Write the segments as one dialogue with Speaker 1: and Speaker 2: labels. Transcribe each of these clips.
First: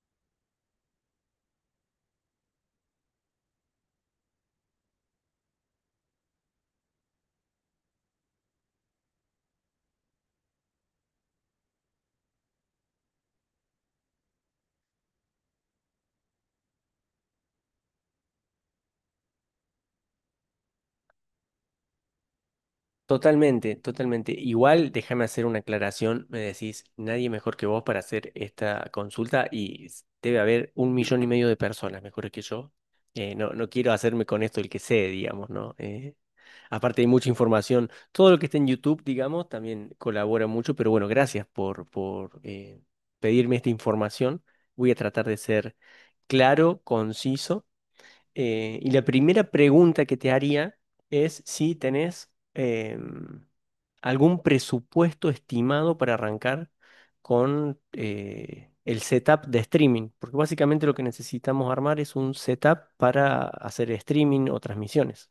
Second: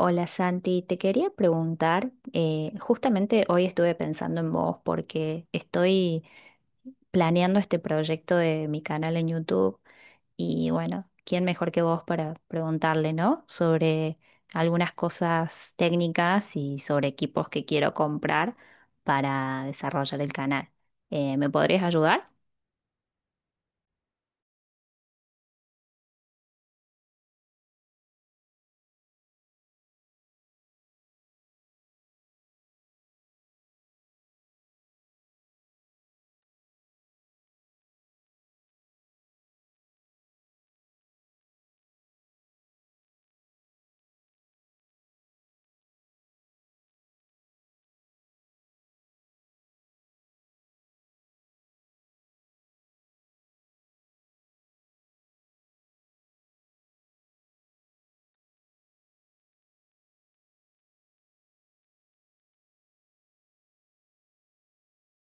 Speaker 1: Hola Santi, te quería preguntar, justamente hoy estuve pensando en vos porque estoy planeando este proyecto de mi canal en YouTube y bueno, ¿quién mejor que vos para preguntarle, ¿no? Sobre algunas cosas técnicas y sobre equipos que quiero comprar para desarrollar el canal. ¿Me podrías ayudar?
Speaker 2: Totalmente, totalmente. Igual déjame hacer una aclaración. Me decís, nadie mejor que vos para hacer esta consulta y debe haber 1.500.000 de personas mejores que yo. No, no quiero hacerme con esto el que sé, digamos, ¿no? Aparte hay mucha información. Todo lo que está en YouTube, digamos, también colabora mucho, pero bueno, gracias por pedirme esta información. Voy a tratar de ser claro, conciso, y la primera pregunta que te haría es si tenés algún presupuesto estimado para arrancar con el setup de streaming, porque básicamente lo que necesitamos armar es un setup para hacer streaming o transmisiones.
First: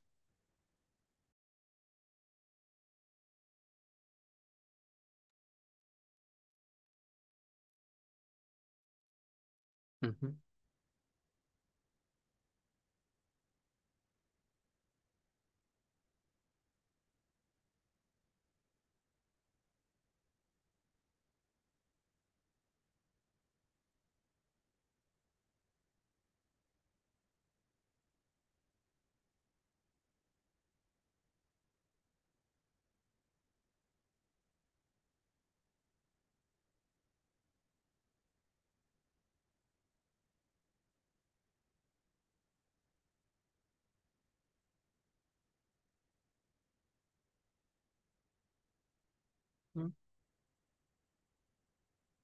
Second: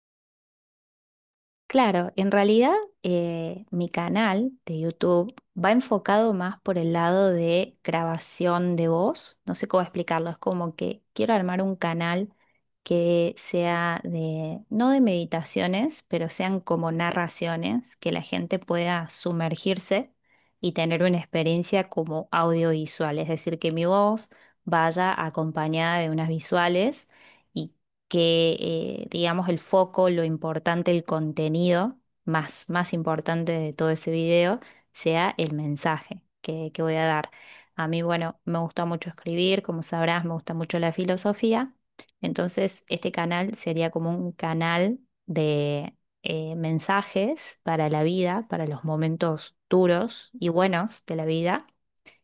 Speaker 1: Claro, en realidad mi canal de YouTube va enfocado más por el lado de grabación de voz. No sé cómo explicarlo,
Speaker 2: Ujú,
Speaker 1: es como que quiero armar un canal que sea de, no de meditaciones, pero sean como narraciones, que la gente pueda sumergirse y tener una experiencia como audiovisual, es decir, que mi voz vaya acompañada de unas visuales y que, digamos, el foco, lo importante, el contenido más importante de todo ese video sea el mensaje que voy a dar. A mí, bueno, me gusta mucho escribir, como sabrás, me gusta mucho la filosofía. Entonces, este canal sería como un canal de mensajes para la vida, para los momentos
Speaker 2: ujú,
Speaker 1: duros y buenos de la vida.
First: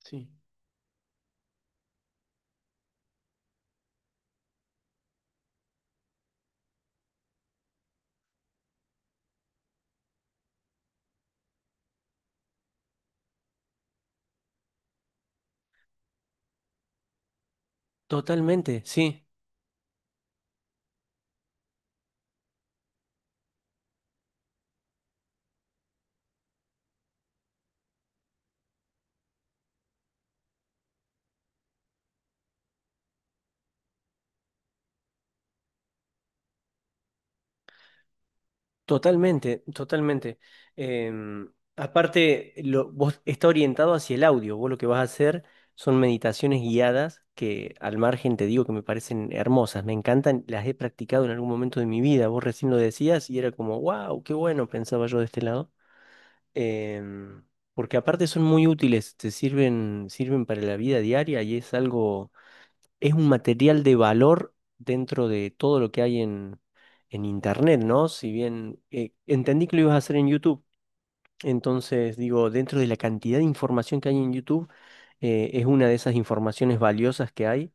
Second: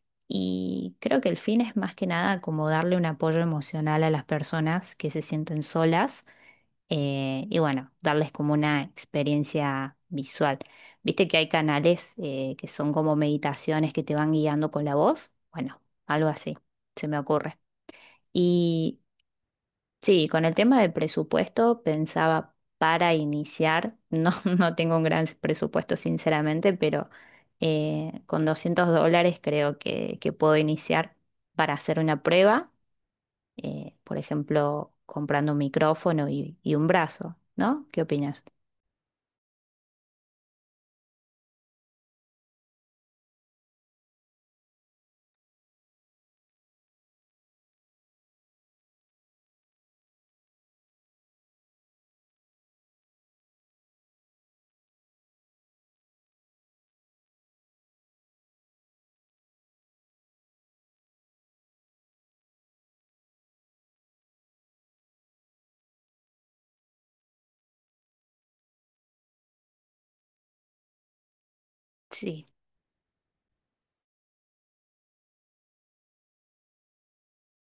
Speaker 2: sí.
Speaker 1: Y creo que el fin es más que nada como darle un apoyo emocional a las personas que se sienten solas y bueno, darles como una experiencia visual. Viste que hay canales que son como meditaciones que te van guiando con la voz. Bueno, algo así, se me ocurre.
Speaker 2: Totalmente,
Speaker 1: Y
Speaker 2: sí.
Speaker 1: sí, con el tema del presupuesto pensaba para iniciar, no, no tengo un gran presupuesto sinceramente, pero con $200 creo que puedo iniciar para hacer una prueba, por ejemplo, comprando un micrófono y un brazo, ¿no? ¿Qué opinas?
Speaker 2: Totalmente, totalmente. Em, Aparte, vos está orientado hacia el audio. Vos lo que vas a hacer son meditaciones guiadas que al margen te digo que me parecen hermosas, me encantan, las he practicado en algún momento de mi vida. Vos recién lo decías y era como, wow, qué bueno, pensaba yo de este lado. Em, Porque aparte son muy útiles, te sirven, sirven para la vida diaria y es algo es un material de valor dentro de todo lo que hay en Internet, ¿no? Si bien entendí que lo ibas a hacer en YouTube, entonces
Speaker 1: Sí.
Speaker 2: digo, dentro de la cantidad de información que hay en YouTube, es una de esas informaciones valiosas que hay,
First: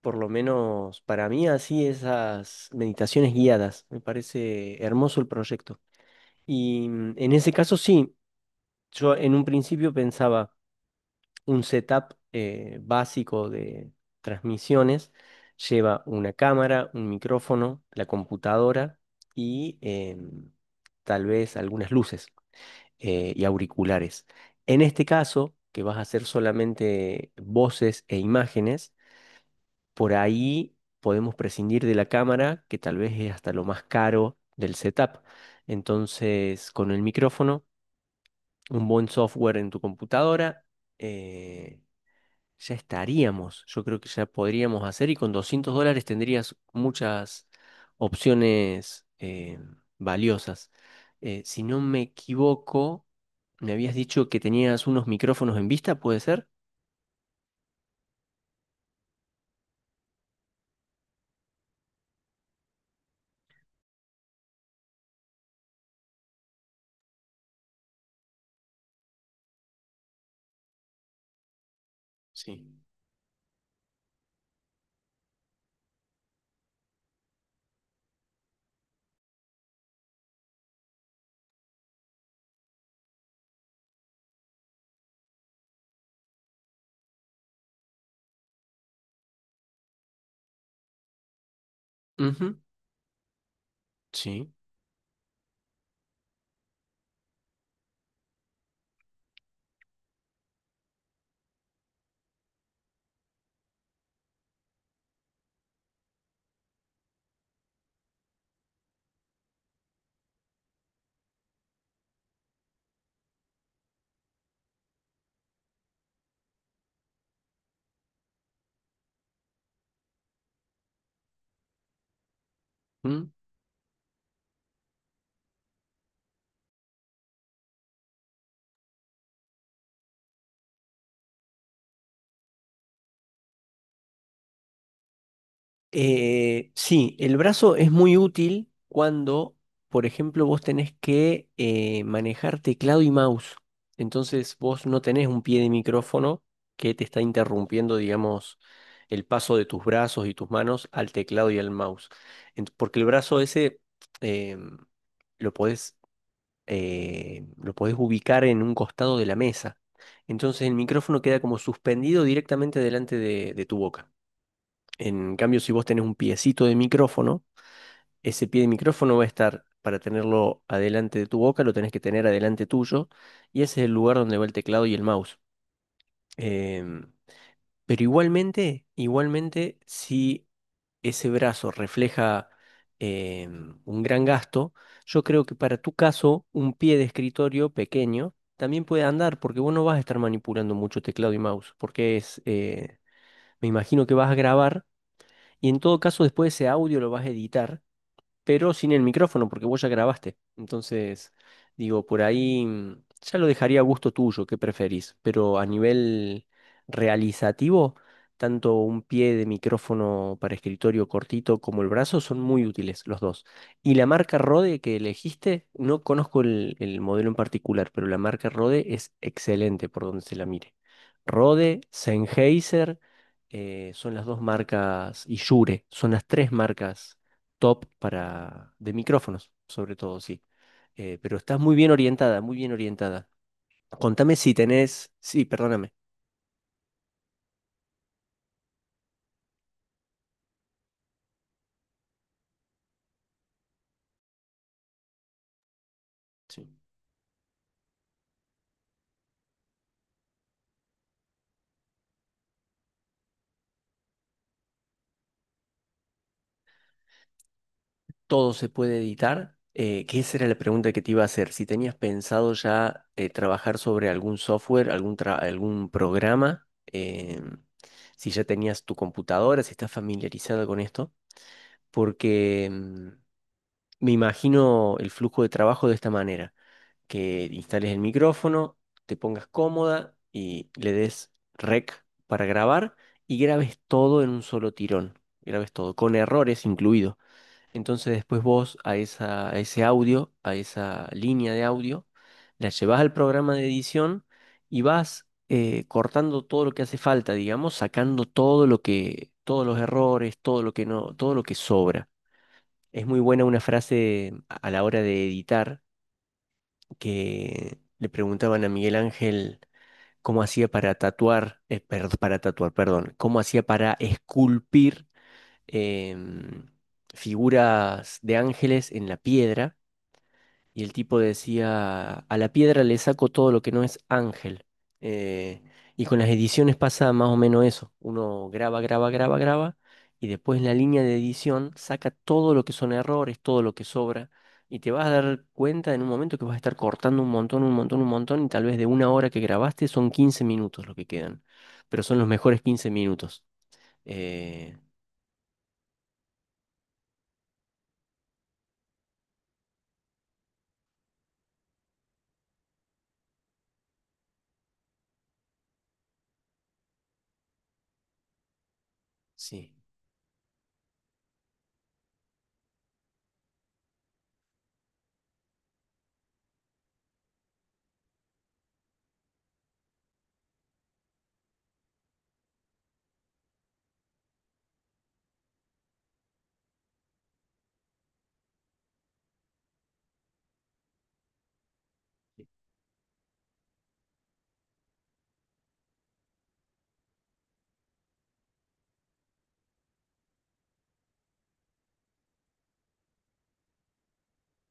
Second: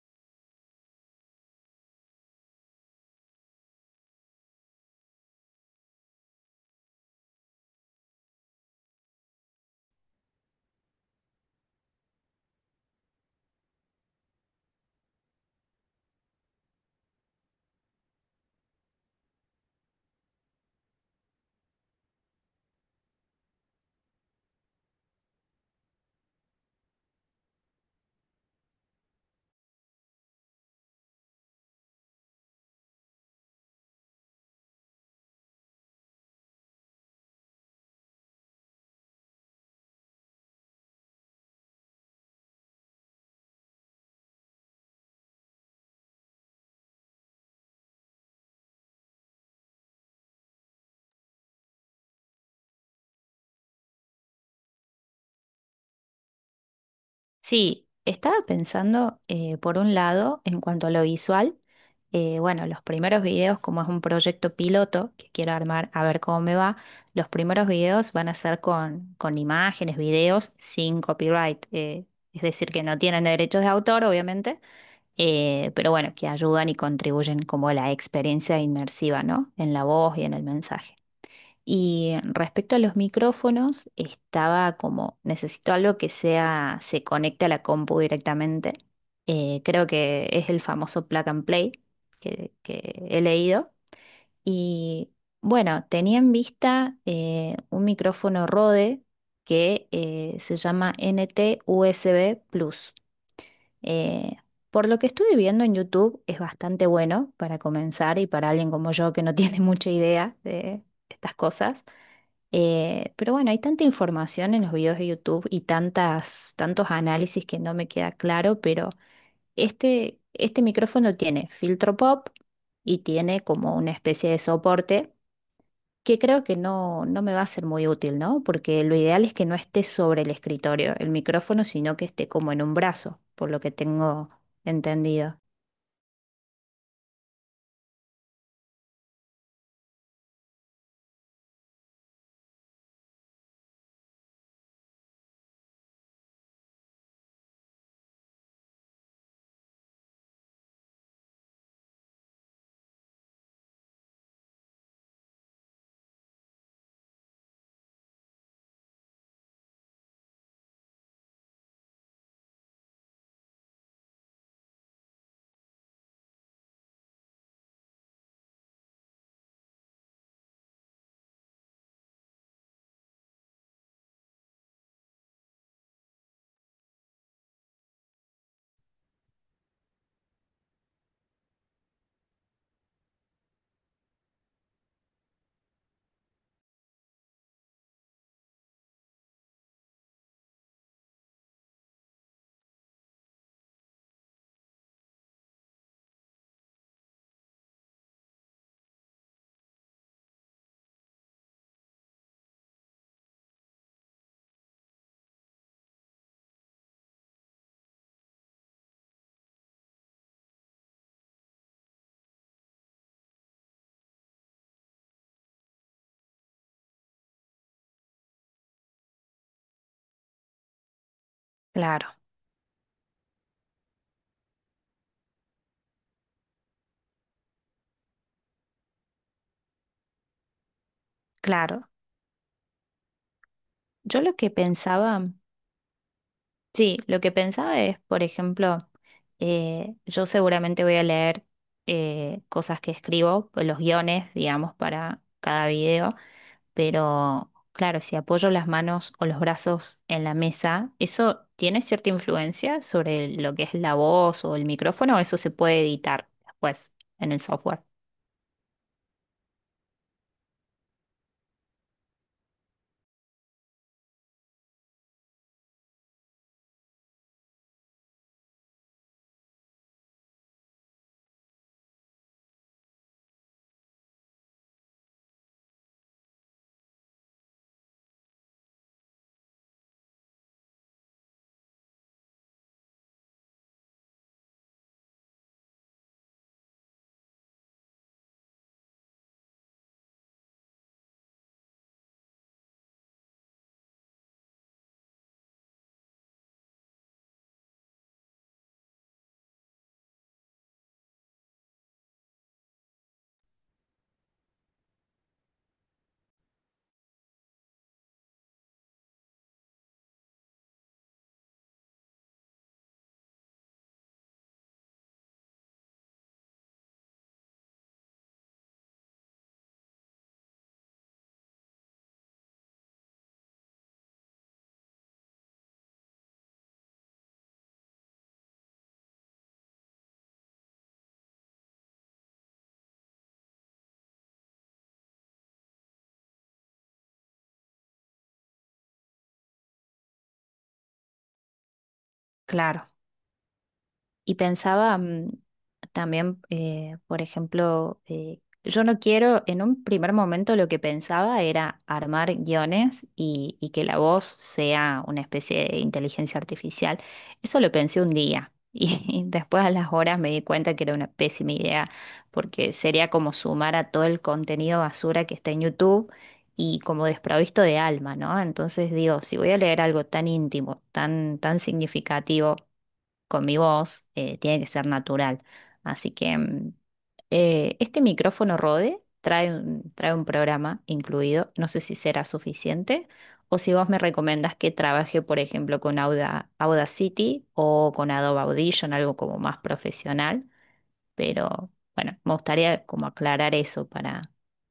Speaker 2: por lo menos para mí así esas meditaciones guiadas, me parece hermoso el proyecto. Y en ese caso sí, yo en un principio pensaba un setup básico de transmisiones lleva una cámara, un micrófono, la computadora y tal vez algunas luces y auriculares. En este caso, que vas a hacer solamente voces e imágenes, por ahí podemos prescindir de la cámara, que tal vez es hasta lo más caro del setup. Entonces, con el micrófono, un buen software en tu computadora, eh, ya estaríamos. Yo creo que ya podríamos hacer y con US$200 tendrías muchas opciones valiosas. Si no me equivoco, me habías dicho que tenías unos micrófonos en vista, ¿puede ser?
Speaker 1: Sí, estaba pensando, por un lado, en cuanto a lo visual, bueno, los primeros videos, como es un proyecto piloto que quiero armar a ver cómo me va, los primeros videos van a ser con imágenes, videos sin copyright, es decir,
Speaker 2: Sí.
Speaker 1: que no tienen derechos de autor, obviamente, pero bueno, que ayudan y contribuyen como a la experiencia inmersiva, ¿no? En la voz y en el mensaje. Y respecto a los micrófonos, estaba como, necesito algo que sea, se conecte a la compu directamente. Creo que es el famoso plug and play
Speaker 2: Ujú,
Speaker 1: que he leído.
Speaker 2: sí.
Speaker 1: Y bueno, tenía en vista un micrófono Rode que se llama NT-USB Plus. Eh, por lo que estuve viendo en YouTube, es bastante bueno para comenzar y para alguien como yo que no tiene mucha idea de estas cosas. Pero bueno, hay tanta información en los videos de YouTube y tantas, tantos análisis que no me queda claro, pero este micrófono tiene filtro pop y
Speaker 2: Mm.
Speaker 1: tiene como una especie de soporte que creo que no, no me va a ser muy útil, ¿no? Porque lo ideal es que no esté sobre el escritorio, el micrófono, sino que esté como en un brazo, por lo que tengo entendido.
Speaker 2: Sí, el brazo es muy útil cuando, por ejemplo, vos tenés que manejar teclado y mouse. Entonces vos no tenés un pie de micrófono que te está interrumpiendo, digamos, el paso de tus brazos y tus manos al teclado y al mouse. Porque el brazo ese em, lo podés, lo podés ubicar en un costado de la mesa. Entonces el micrófono queda como suspendido directamente delante de tu boca. En cambio, si vos tenés un piecito de micrófono, ese pie de micrófono va a estar, para tenerlo adelante de tu boca, lo tenés que tener adelante tuyo, y ese es el lugar donde va el teclado y el mouse. Em, pero igualmente, igualmente, si ese brazo refleja un gran gasto, yo creo que para tu caso, un pie de escritorio pequeño también puede andar, porque vos no vas a estar manipulando mucho teclado y mouse, me imagino que vas a grabar y en todo caso, después ese audio lo vas a editar pero sin el micrófono, porque vos ya grabaste. Entonces, digo, por ahí, ya lo dejaría a gusto tuyo, qué preferís. Pero a nivel realizativo, tanto un pie de micrófono para escritorio cortito como el brazo son muy útiles los dos. Y la marca Rode que elegiste, no conozco el modelo en particular, pero la marca Rode es excelente por donde se la mire. Rode,
Speaker 1: Claro,
Speaker 2: Sennheiser, son las dos marcas, y Shure, son las tres marcas top para de micrófonos, sobre todo, sí. Pero estás muy
Speaker 1: claro.
Speaker 2: bien orientada, muy bien orientada.
Speaker 1: Yo lo
Speaker 2: Contame
Speaker 1: que
Speaker 2: si tenés,
Speaker 1: pensaba,
Speaker 2: sí, perdóname,
Speaker 1: sí, lo que pensaba es, por ejemplo, yo seguramente voy a leer cosas que escribo, pues, los guiones, digamos, para cada video.
Speaker 2: sí.
Speaker 1: Pero claro, si apoyo las manos o los brazos en la mesa, ¿eso tiene cierta influencia sobre lo que es la voz o el micrófono? ¿O eso se puede editar después en el software?
Speaker 2: Todo se puede editar. Que esa era la pregunta que te iba a hacer. Si tenías pensado ya trabajar sobre algún software, algún programa, si ya tenías tu computadora, si estás familiarizada con esto, porque me imagino el flujo de trabajo de esta manera. Que instales el micrófono, te pongas cómoda y le des rec para grabar y grabes todo en un solo tirón. Grabes todo, con errores incluido. Entonces después vos a ese audio, a esa línea de audio, la llevas al programa de edición y vas cortando todo lo que hace falta, digamos, sacando todos los errores, todo lo que no, todo lo que sobra. Es muy buena una frase a la hora de editar que le preguntaban a Miguel Ángel cómo hacía para tatuar, para tatuar, perdón, cómo hacía para esculpir em, figuras de ángeles en la piedra. Y el tipo decía, a la piedra le saco todo lo que no es ángel. Eh, y con las ediciones pasa más o menos eso. Uno graba, graba, graba, graba, y después en la línea de edición saca todo lo que son errores, todo lo que sobra, y te vas a dar cuenta en un momento que vas a estar cortando un montón, un montón, un montón, y tal vez de una hora que grabaste son 15 minutos lo que quedan. Pero son los mejores 15
Speaker 1: Claro.
Speaker 2: minutos.
Speaker 1: Y
Speaker 2: Eh,
Speaker 1: pensaba mm, también, por ejemplo, yo no quiero, en un primer momento lo que pensaba era armar guiones y que la voz sea una especie de inteligencia artificial. Eso lo pensé un día y después a
Speaker 2: sí.
Speaker 1: las horas me di cuenta que era una pésima idea porque sería como sumar a todo el contenido basura que está en YouTube y como desprovisto de alma, ¿no? Entonces digo, si voy a leer algo tan íntimo, tan, tan significativo, con mi voz, tiene que ser natural. Así que mm, este micrófono Rode trae un programa incluido. No sé si será suficiente o si vos me recomendas que trabaje, por ejemplo, con Audacity o con Adobe Audition, algo como más profesional. Pero bueno, me gustaría como aclarar eso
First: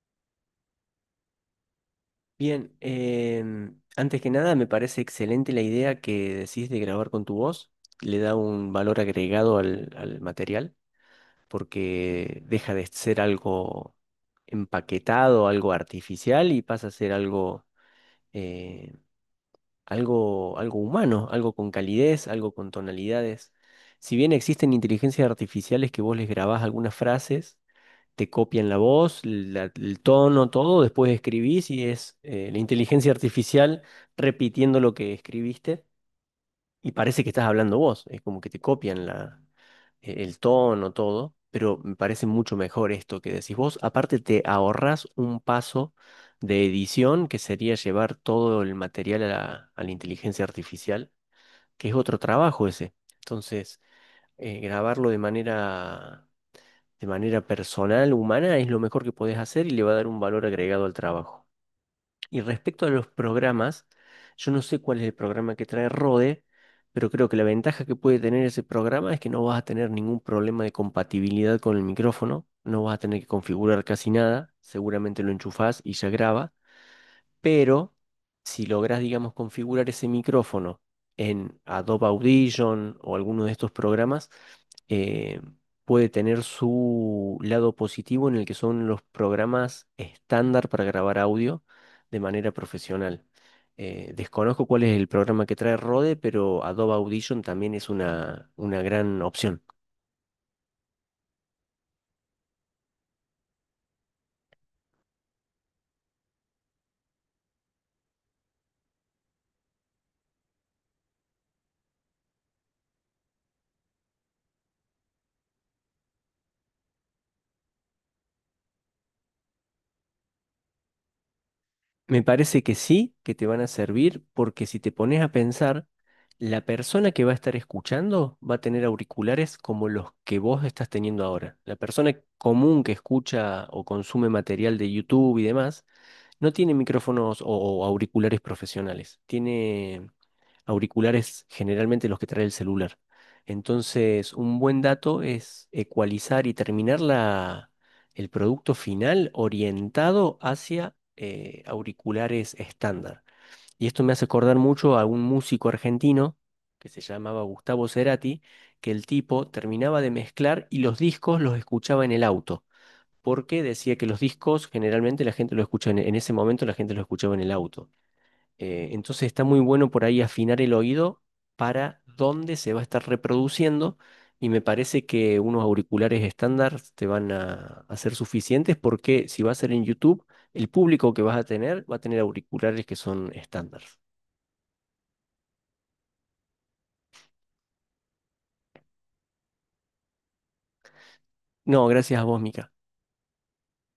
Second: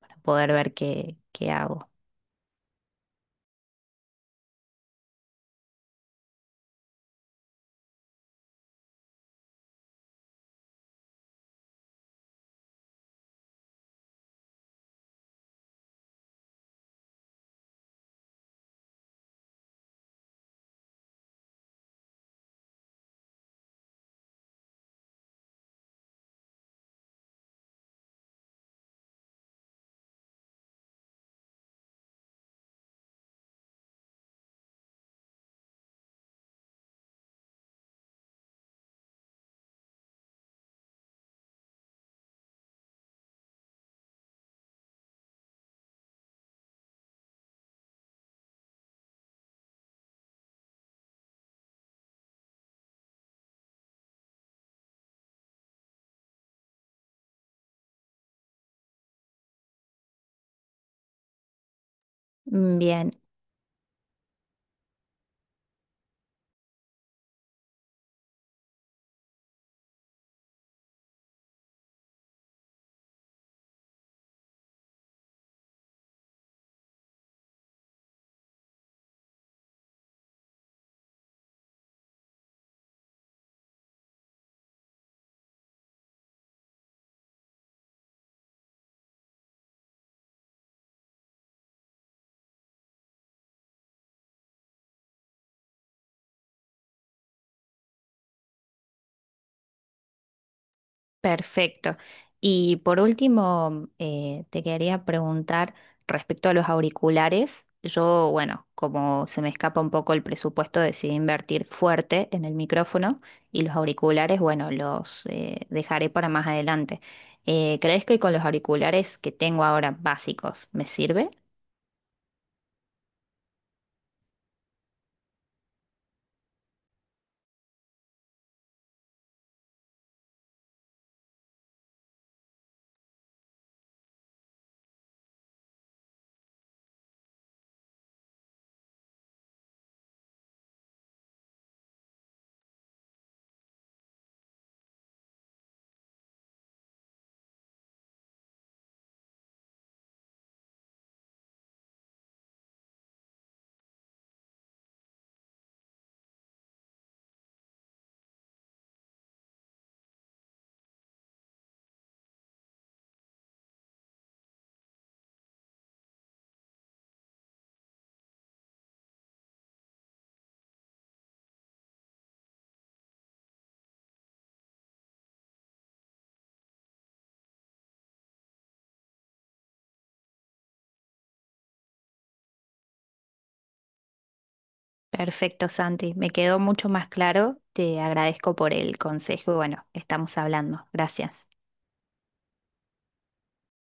Speaker 1: para poder ver qué, qué hago.
Speaker 2: Bien, antes que nada me parece excelente la idea que decís de grabar con tu voz. Le da un valor agregado al material porque deja de ser algo empaquetado, algo artificial y pasa a ser eh, algo humano, algo con calidez, algo con tonalidades. Si bien existen inteligencias artificiales que vos les grabás algunas frases te copian la voz, el tono, todo, después escribís y es la inteligencia artificial repitiendo lo que escribiste y parece que estás hablando vos, es como que te copian el tono, todo, pero me parece mucho mejor esto que decís vos. Aparte te ahorras un paso de edición que sería llevar todo el material a la inteligencia artificial, que es otro trabajo ese. Entonces, grabarlo de manera personal, humana, es lo mejor que podés hacer y le va a dar un valor agregado al trabajo. Y
Speaker 1: Mm,
Speaker 2: respecto a los
Speaker 1: bien,
Speaker 2: programas, yo no sé cuál es el programa que trae Rode, pero creo que la ventaja que puede tener ese programa es que no vas a tener ningún problema de compatibilidad con el micrófono, no vas a tener que configurar casi nada, seguramente lo enchufás y ya graba. Pero si logras, digamos, configurar ese micrófono en Adobe Audition o alguno de estos programas, eh, puede tener su lado positivo en el que son los programas estándar para grabar audio de manera profesional. Desconozco cuál es el programa que trae Rode, pero Adobe Audition también es una gran opción.
Speaker 1: perfecto. Y por último, te quería preguntar respecto a los auriculares. Yo, bueno, como se me escapa un poco el presupuesto, decidí invertir fuerte en el micrófono y los auriculares, bueno, los dejaré para más adelante. ¿Crees que con los auriculares que tengo ahora básicos me sirve?
Speaker 2: Me parece que sí, que te van a servir, porque si te pones a pensar, la persona que va a estar escuchando va a tener auriculares como los que vos estás teniendo ahora. La persona común que escucha o consume material de YouTube y demás, no tiene micrófonos o auriculares profesionales. Tiene auriculares generalmente los que trae el celular. Entonces, un buen dato es ecualizar y terminar el producto final orientado hacia auriculares estándar. Y esto me hace acordar mucho a un músico argentino que se llamaba Gustavo Cerati, que el tipo terminaba de mezclar y los discos los escuchaba en el auto porque decía que los discos generalmente la gente lo escucha en ese momento la gente lo escuchaba en el auto. Entonces está muy bueno por ahí afinar el oído para dónde se va a estar reproduciendo y me parece que unos auriculares estándar te van a ser suficientes porque si va a ser en YouTube, el público que vas a tener va a tener auriculares que son estándar.
Speaker 1: Perfecto, Santi. Me quedó mucho más claro. Te agradezco por el consejo y bueno, estamos hablando. Gracias.
Speaker 2: No, gracias a vos, Mica.